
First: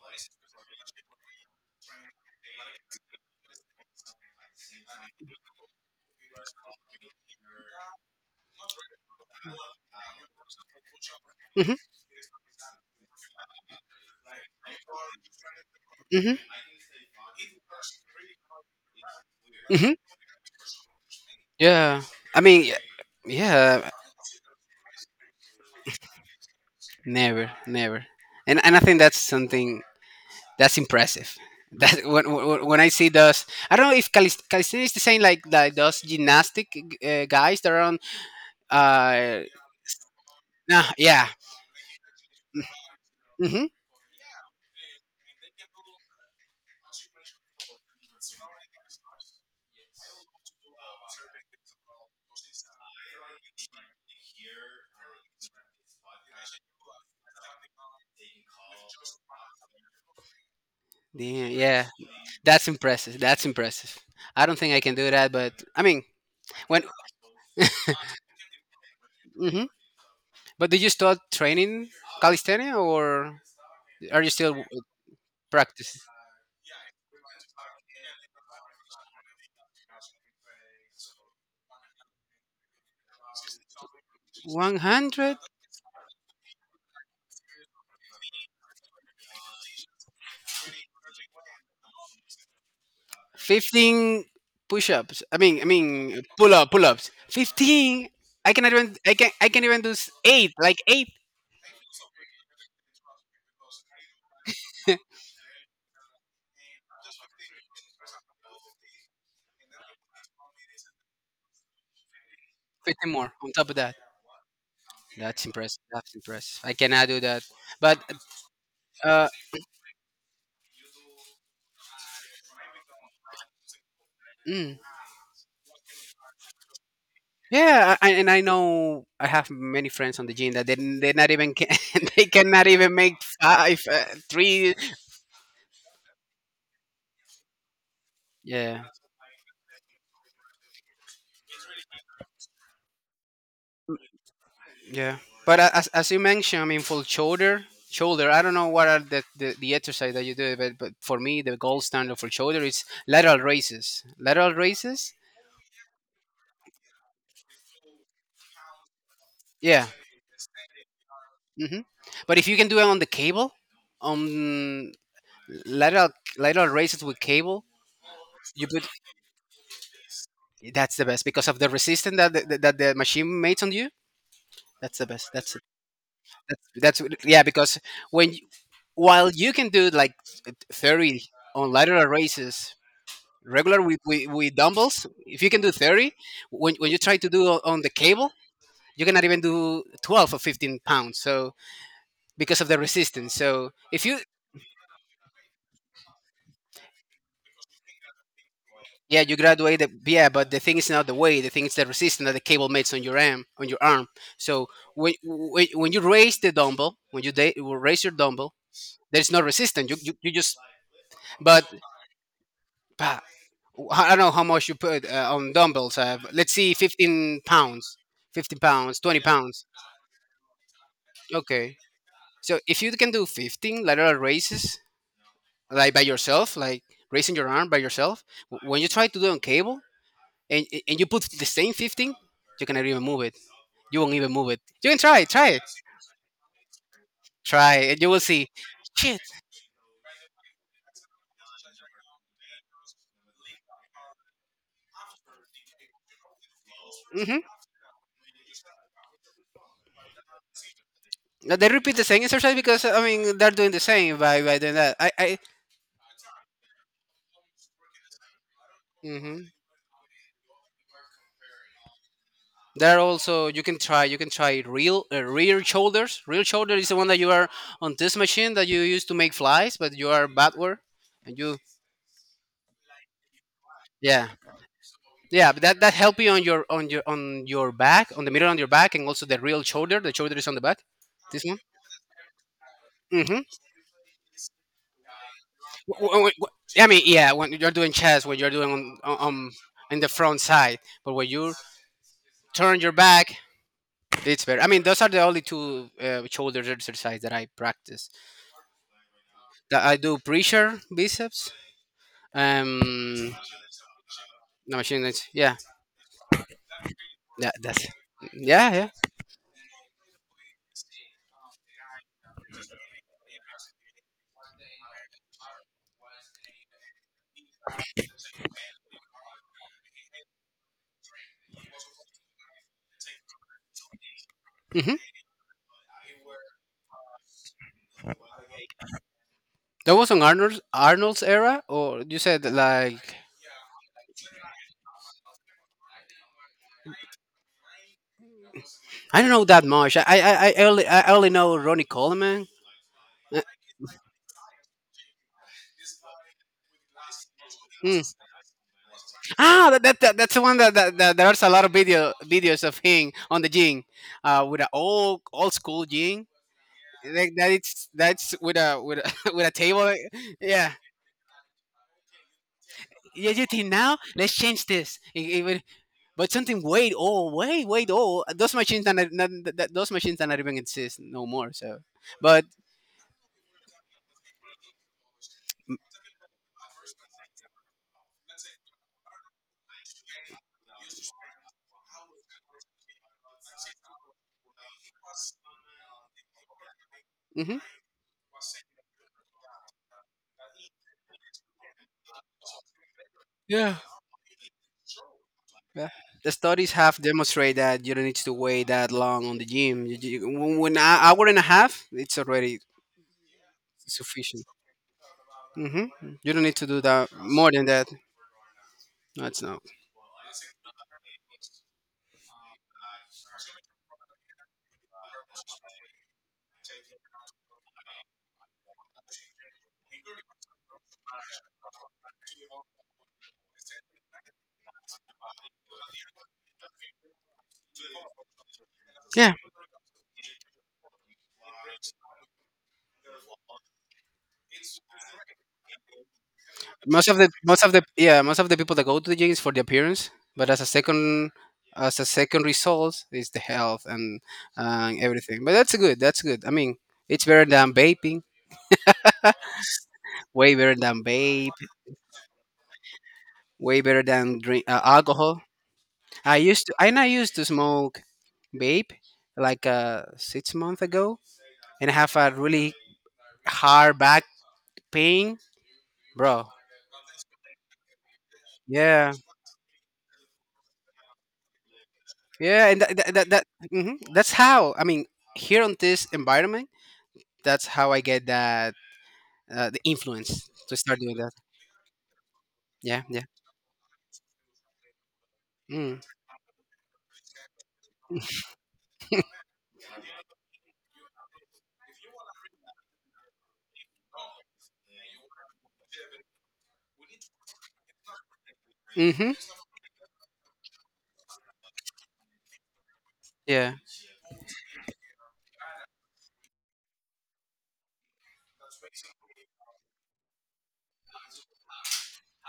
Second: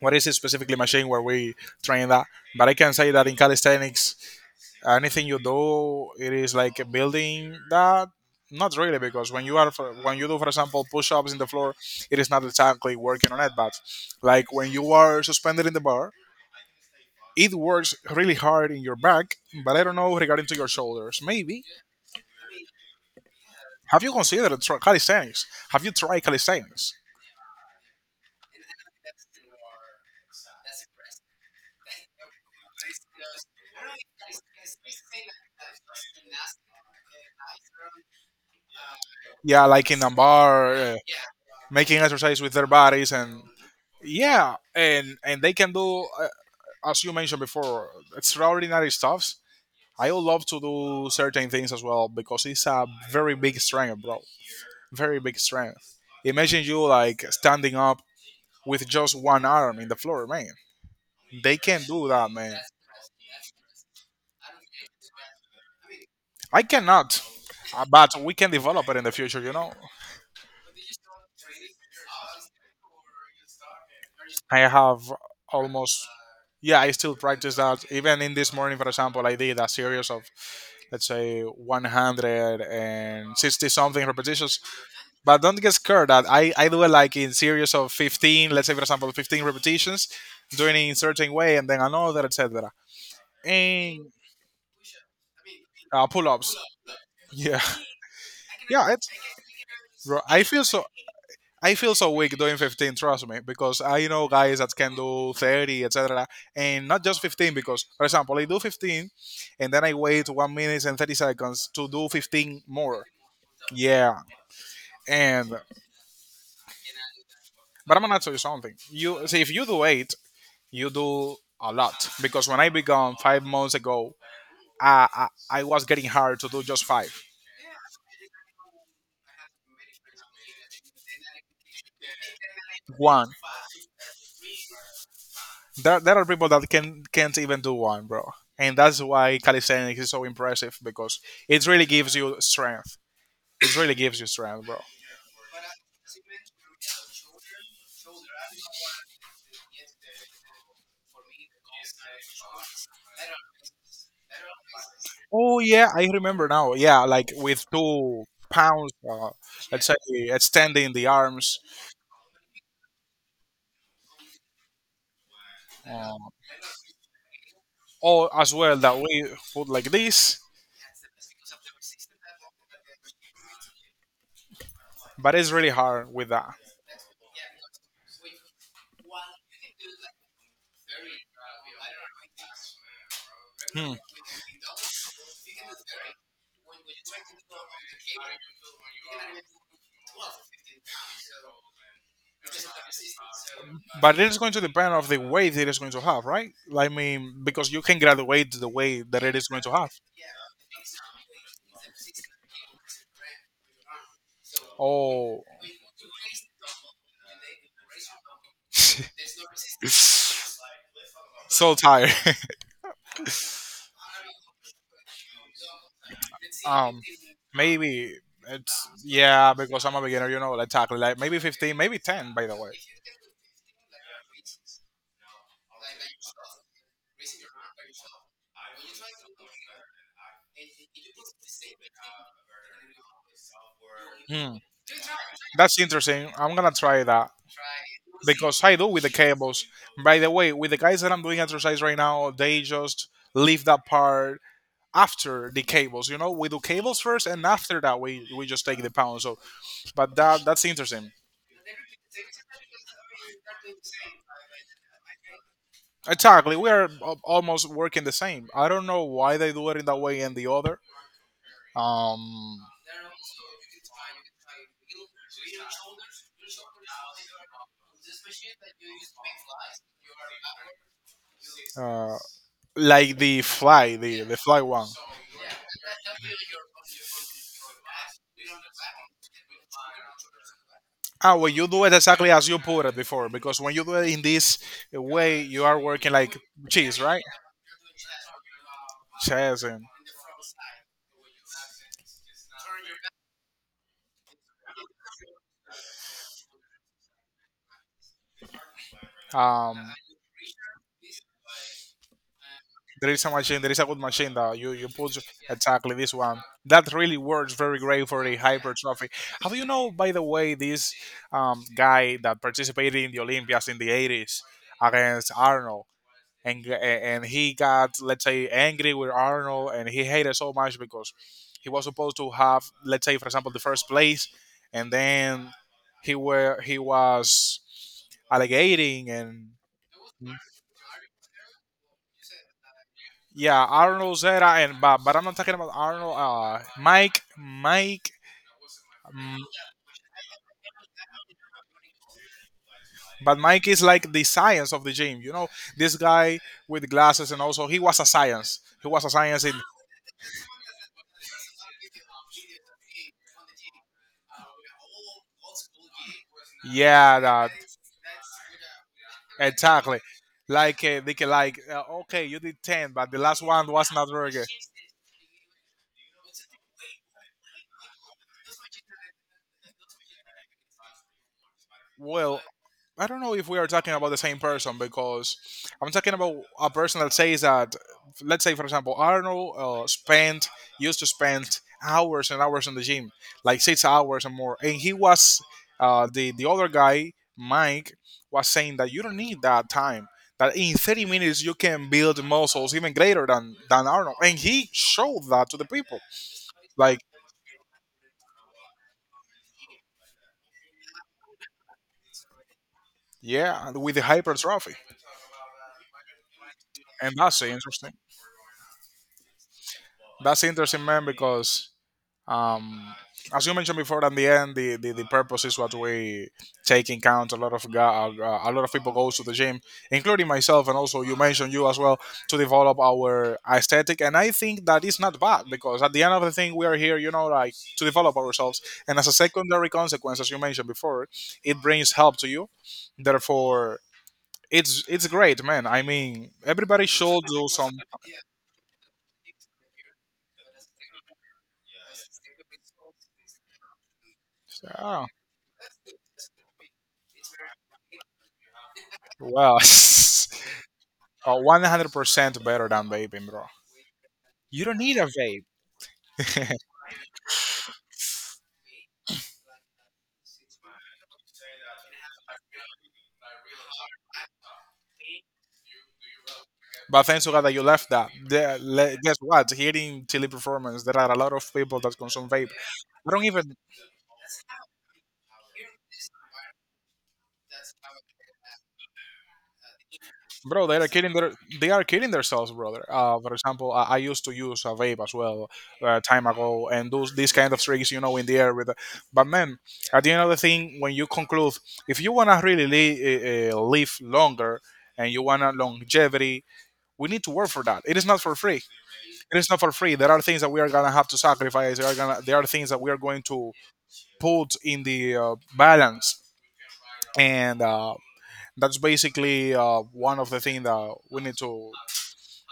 Speaker 1: what is it specifically machine where we train that, but I can say that in calisthenics, anything you do, it is like building that. Not really, because when you are when you do, for example, push-ups in the floor,
Speaker 2: Hmm.
Speaker 1: it is not exactly working on it. But like when you are suspended in the bar,
Speaker 2: Hmm.
Speaker 1: it works really hard in your back, but I
Speaker 2: Hmm.
Speaker 1: don't know regarding to your shoulders. Maybe
Speaker 2: Yeah. I mean, yeah.
Speaker 1: have you considered calisthenics? Have you tried calisthenics?
Speaker 2: Never, never. And I think that's something that's impressive. That when I see those, I don't know if calisthenics is the same like those gymnastic guys that are on. Uh,
Speaker 1: Yeah, like in a bar,
Speaker 2: nah, yeah.
Speaker 1: making exercise with their bodies, and
Speaker 2: Mm-hmm.
Speaker 1: yeah, and they can do, as you mentioned before, extraordinary stuffs. I would love to do certain things as well because it's a very big strength, bro. Very big strength. Imagine you like standing up with just one arm in the floor, man.
Speaker 2: Yeah,
Speaker 1: They can
Speaker 2: yeah.
Speaker 1: do that, man.
Speaker 2: That's impressive. That's impressive. I don't think I can do that, but I mean,
Speaker 1: I
Speaker 2: when.
Speaker 1: cannot. But we can develop it in the future, you
Speaker 2: Hmm.
Speaker 1: know.
Speaker 2: But did you start training calisthenics, or are you still
Speaker 1: I have
Speaker 2: practicing?
Speaker 1: almost Yeah, I still practice that. Even in this morning, for example, I did a series of let's say 160 something repetitions.
Speaker 2: 100.
Speaker 1: But don't get scared that I do it like in series of 15, let's say for example 15 repetitions, doing it in certain way, and then another, etc. And
Speaker 2: 15 push-ups. I mean,
Speaker 1: pull-ups.
Speaker 2: pull-up, pull-ups.
Speaker 1: Yeah,
Speaker 2: 15. I can
Speaker 1: yeah.
Speaker 2: even.
Speaker 1: It's
Speaker 2: I can. I can even do
Speaker 1: Bro,
Speaker 2: eight, like eight.
Speaker 1: I feel so weak doing 15, trust me, because I know guys that can do 30, etc. And not just 15, because, for example, I do 15 and then I wait 1 minute and 30 seconds to do 15 more.
Speaker 2: 15 more on top of that.
Speaker 1: Yeah.
Speaker 2: That's
Speaker 1: And,
Speaker 2: impressive. That's impressive. I cannot do that.
Speaker 1: but
Speaker 2: But
Speaker 1: I'm going to tell you something. You
Speaker 2: uh,
Speaker 1: see, if you do 8, you do a lot. Because when I began 5 months ago,
Speaker 2: mm,
Speaker 1: I, I was getting hard to do just 5.
Speaker 2: yeah. And I know I have many friends on the gym that they not even can. They cannot even make
Speaker 1: One.
Speaker 2: five, three.
Speaker 1: There are people that can't even do one, bro, and
Speaker 2: Yeah.
Speaker 1: that's why calisthenics is so impressive because it really gives you strength. It really gives you strength, bro.
Speaker 2: Yeah, but as you mentioned, I mean, for shoulder, shoulder. I don't know what are the exercise that you do, but for me, the gold standard for shoulder is lateral raises. Lateral raises.
Speaker 1: Oh yeah, I remember now. Yeah, like with 2 pounds, let's
Speaker 2: Yeah.
Speaker 1: say extending the arms,
Speaker 2: Hmm. But if you can do it on the cable, on lateral
Speaker 1: uh,
Speaker 2: lateral raises with cable,
Speaker 1: or as
Speaker 2: you
Speaker 1: well
Speaker 2: put,
Speaker 1: that we put like this,
Speaker 2: that's the best because of the resistance that the machine makes on you. That's the best.
Speaker 1: but it's
Speaker 2: That's it.
Speaker 1: really hard with that.
Speaker 2: That's Yeah. Because when you- while you can do like 30 on lateral raises regular
Speaker 1: Hmm.
Speaker 2: with dumbbells, if you can do 30 when you try to do on the cable, you cannot even do 12 or 15 pounds, so because of the resistance. So if
Speaker 1: But
Speaker 2: you...
Speaker 1: it is going to depend of the weight it is going to have, right? Like, I mean, because you can graduate the weight that
Speaker 2: Yeah,
Speaker 1: it
Speaker 2: you
Speaker 1: is going to
Speaker 2: graduate
Speaker 1: have.
Speaker 2: yeah, but the thing is not the weight. The thing is the resistance that the cable makes on your arm, so when,
Speaker 1: Oh,
Speaker 2: when, when you raise the dumbbell, raise your dumbbell, there's no resistance. You just, but
Speaker 1: so tired.
Speaker 2: pa, I don't know how much you put on dumbbells. Let's see,
Speaker 1: um,
Speaker 2: 15 pounds,
Speaker 1: Maybe
Speaker 2: 15
Speaker 1: it's
Speaker 2: pounds, 20
Speaker 1: yeah,
Speaker 2: pounds.
Speaker 1: because I'm a beginner, you know, like tackle like maybe 15,
Speaker 2: Okay.
Speaker 1: maybe 10. By the
Speaker 2: So
Speaker 1: way,
Speaker 2: if you can do 15 lateral raises, like by yourself, like raising your arm by yourself, when you try to do it on cable and you put the same 15, you cannot even move it. You won't even move
Speaker 1: hmm,
Speaker 2: it. You can try, try it,
Speaker 1: that's interesting. I'm gonna try that
Speaker 2: try, and you will see.
Speaker 1: because I do with the
Speaker 2: Shit.
Speaker 1: cables. By the way, with the guys that I'm doing exercise right now, they just leave that part after the cables. You know, we do cables first, and
Speaker 2: Hmm.
Speaker 1: after that, we just take the pound. So, but that's interesting.
Speaker 2: They repeat the same exercise, because I mean they're doing the same by doing that. I.
Speaker 1: Exactly, we are almost working the same. I don't know why
Speaker 2: Hmm.
Speaker 1: they do it in that way and the other. Um,
Speaker 2: There are also, you can try real rear shoulders. Rear shoulder is the one that you are on this machine that you use to make flies, but you are backward and you.
Speaker 1: uh, like the fly, the
Speaker 2: Yeah.
Speaker 1: the fly one.
Speaker 2: Yeah, but that help you on your on your back, on the middle on your back, and also the real shoulder. The shoulder is on the back.
Speaker 1: Ah,
Speaker 2: This
Speaker 1: well,
Speaker 2: one.
Speaker 1: you do it exactly as you put it before,
Speaker 2: Mm-hmm.
Speaker 1: because when you do it in this way, you are working like
Speaker 2: I
Speaker 1: cheese,
Speaker 2: mean,
Speaker 1: right?
Speaker 2: yeah, when you're doing chest, when you're doing
Speaker 1: Chess and
Speaker 2: in the front side, but when you turn your back, it's better. I mean, those are the only two shoulder exercise that I practice. That
Speaker 1: um,
Speaker 2: I do pressure biceps. Um,
Speaker 1: there is a good machine that you,
Speaker 2: no
Speaker 1: you
Speaker 2: machine.
Speaker 1: put
Speaker 2: That's, yeah,
Speaker 1: exactly this one. That really works
Speaker 2: yeah,
Speaker 1: very
Speaker 2: that's.
Speaker 1: great for the
Speaker 2: Yeah, yeah.
Speaker 1: hypertrophy. How do you know, by the way, this guy that participated in the Olympias in the 80s against Arnold? And he got, let's say, angry with Arnold and he hated so much because he was supposed to have, let's say, for example, the first place and
Speaker 2: Mm-hmm.
Speaker 1: then he was allegating and.
Speaker 2: That was on Arnold's era, or you said like?
Speaker 1: Yeah, Arnold Zera and Bob, but I'm not talking about Arnold.
Speaker 2: I don't
Speaker 1: Mm,
Speaker 2: know that much. I only know Ronnie Coleman.
Speaker 1: but
Speaker 2: Uh,
Speaker 1: Mike is like the science of the gym. You know, this guy with glasses and also he was a
Speaker 2: mm.
Speaker 1: science. He was a science in,
Speaker 2: Ah, that's the one that there's a lot of videos of him on the gym, with an old school gym.
Speaker 1: yeah,
Speaker 2: Like
Speaker 1: that,
Speaker 2: that it's that's with a with a table.
Speaker 1: exactly.
Speaker 2: Yeah.
Speaker 1: Like they can like okay, you did 10, but the
Speaker 2: Yeah,
Speaker 1: last
Speaker 2: you
Speaker 1: one
Speaker 2: think
Speaker 1: was
Speaker 2: now?
Speaker 1: not very
Speaker 2: Let's
Speaker 1: good.
Speaker 2: change this. But something, wait. Oh, oh, those machines are not, not. Those machines are Not even exist no more. So,
Speaker 1: Well,
Speaker 2: but.
Speaker 1: I don't know if we are talking about the same person because I'm talking about a person that says that, let's say, for example, Arnold used to spend hours and hours in the gym, like 6 hours and more. And he was, the other guy, Mike, was saying that you don't need that time, that in 30 minutes you can build muscles even greater
Speaker 2: Mm-hmm.
Speaker 1: than Arnold. And he showed that to the
Speaker 2: Yeah.
Speaker 1: people,
Speaker 2: The studies
Speaker 1: like,
Speaker 2: have demonstrated that you don't need to wait that long on the gym. When a hour and a half, it's already
Speaker 1: yeah, with the
Speaker 2: sufficient.
Speaker 1: hypertrophy.
Speaker 2: Hmm. You don't need to do that
Speaker 1: And that's
Speaker 2: more than that.
Speaker 1: interesting.
Speaker 2: That's not.
Speaker 1: That's interesting, man, because Um, as you mentioned before, at the end, the purpose is what we take in count. A lot of people go to the gym, including myself, and also you mentioned you as well to develop our aesthetic. And I think that is not bad because at the end of the thing, we are here, like to develop ourselves. And as a
Speaker 2: Yeah,
Speaker 1: secondary consequence, as you mentioned before, it brings help to you. Therefore, it's great, man. I mean, everybody should do some.
Speaker 2: most of the people that go to the gym is for the appearance, but as a second, result is the health and
Speaker 1: Yeah,
Speaker 2: everything. But that's good. That's good. I mean, it's better than vaping.
Speaker 1: well.
Speaker 2: Way better than vape.
Speaker 1: 100% better than vaping, bro.
Speaker 2: Way better than
Speaker 1: You
Speaker 2: drink
Speaker 1: don't need a
Speaker 2: alcohol.
Speaker 1: vape.
Speaker 2: I used to, and I used to smoke vape like 6 months ago, and I have a really hard back pain, bro.
Speaker 1: But thanks to God that you left that.
Speaker 2: Yeah,
Speaker 1: Guess what? Hearing teleperformance, there are a lot of people that consume vape.
Speaker 2: yeah, and
Speaker 1: I
Speaker 2: that,
Speaker 1: don't
Speaker 2: that, that
Speaker 1: even,
Speaker 2: mhm. That's how. I mean, here on this environment, that's how I get that, the influence
Speaker 1: bro. They
Speaker 2: to
Speaker 1: are
Speaker 2: start doing that.
Speaker 1: killing themselves, brother.
Speaker 2: Yeah, yeah.
Speaker 1: For example, I used to use a vape as well,
Speaker 2: Mm.
Speaker 1: time ago, and those these kind of tricks, you know, in the air with. But man, at the end of the thing, when you conclude, if you wanna really live longer and you wanna longevity, we need to work for that. It is not for free.
Speaker 2: Mm-hmm.
Speaker 1: It is not for free. There are things that we are gonna have to sacrifice. There are things that we are going to
Speaker 2: Yeah.
Speaker 1: put in the balance, and that's basically one of the things that we need to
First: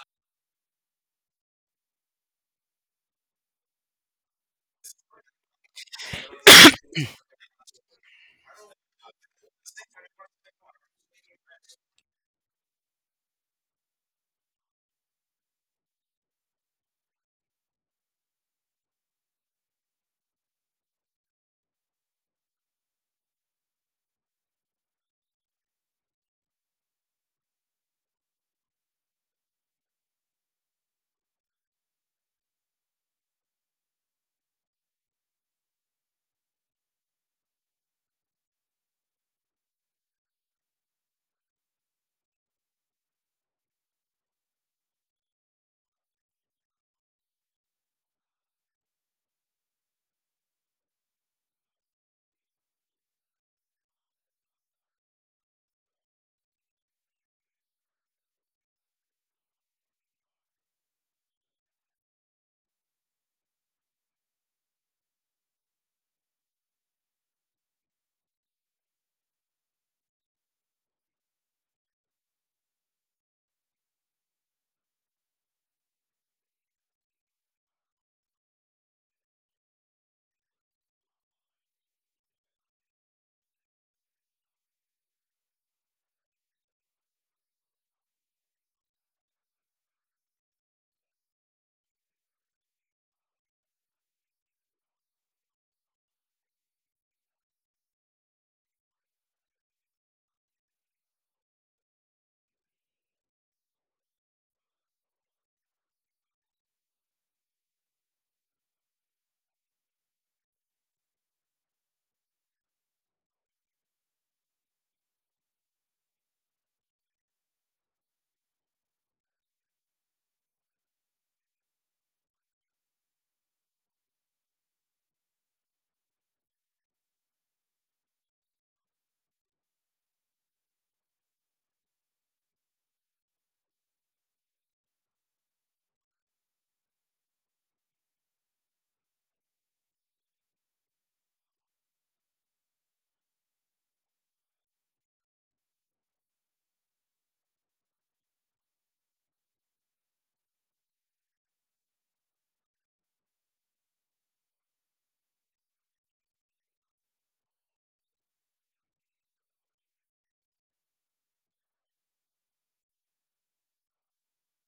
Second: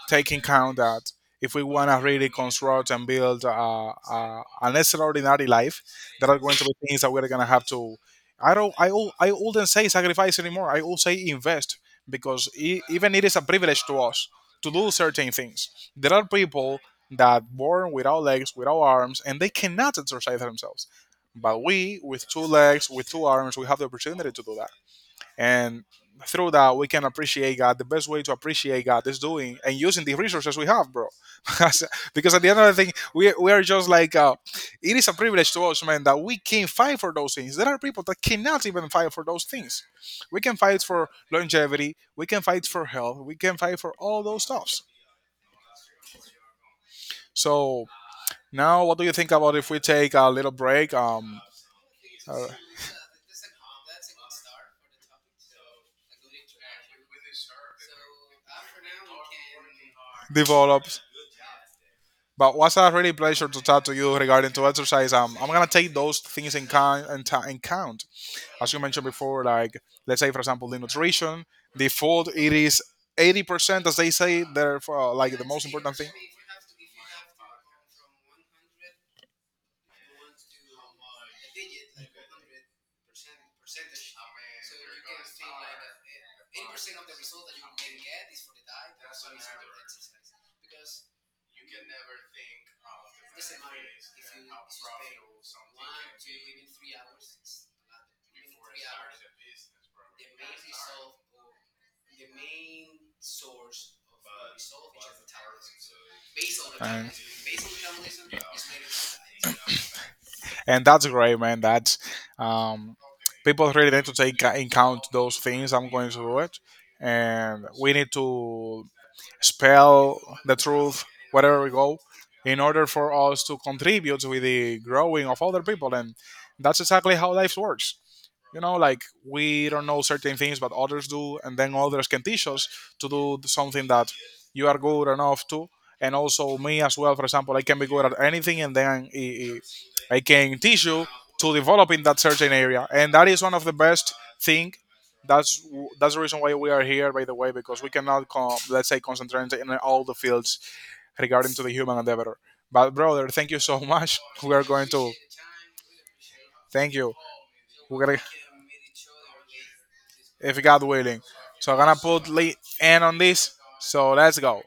Speaker 1: taking count that if we want to really construct and build an extraordinary life, there are going to be things that we're going to have to. I don't. I wouldn't say sacrifice anymore. I would say invest because even it is a privilege to us to do certain things. There are people that born without legs, without arms, and they cannot exercise themselves. But we, with two legs, with two arms, we have the opportunity to do and through that, we can appreciate God. The best way to appreciate God is doing and using the resources we have, bro. because because at the end of the thing, we are just like, it is a privilege to us, man, that we can fight for those things. There are people that cannot even fight for those things. We can fight for longevity, we can fight for health, we can fight for all those stuffs. So now, what do you think about if we take a little break? Uh, develops. But was a really pleasure to talk to you regarding to exercise. I'm gonna take those things in count as you mentioned before, like let's say for example the nutrition default it is 80% as they say therefore like the most important thing and, and that's great, man. That's um, People really need to take in count those things. I'm going to do it, and we need to spell the truth wherever we go in order for us to contribute with the growing of other people. And that's exactly how life works. You know, like we don't know certain things but others do, and then others can teach us to do something that you are good enough to. And also me as well, for example, I can be good at anything, and then i, I I can teach you to develop in that certain area. And that is one of the best thing. That's that's the reason why we are here, by the way, because we cannot, let's say, concentrate in all the fields regarding to the human endeavor. But brother, thank you so much. We are going to thank you. We're gonna, if God willing. So I'm gonna put end on this. So let's go.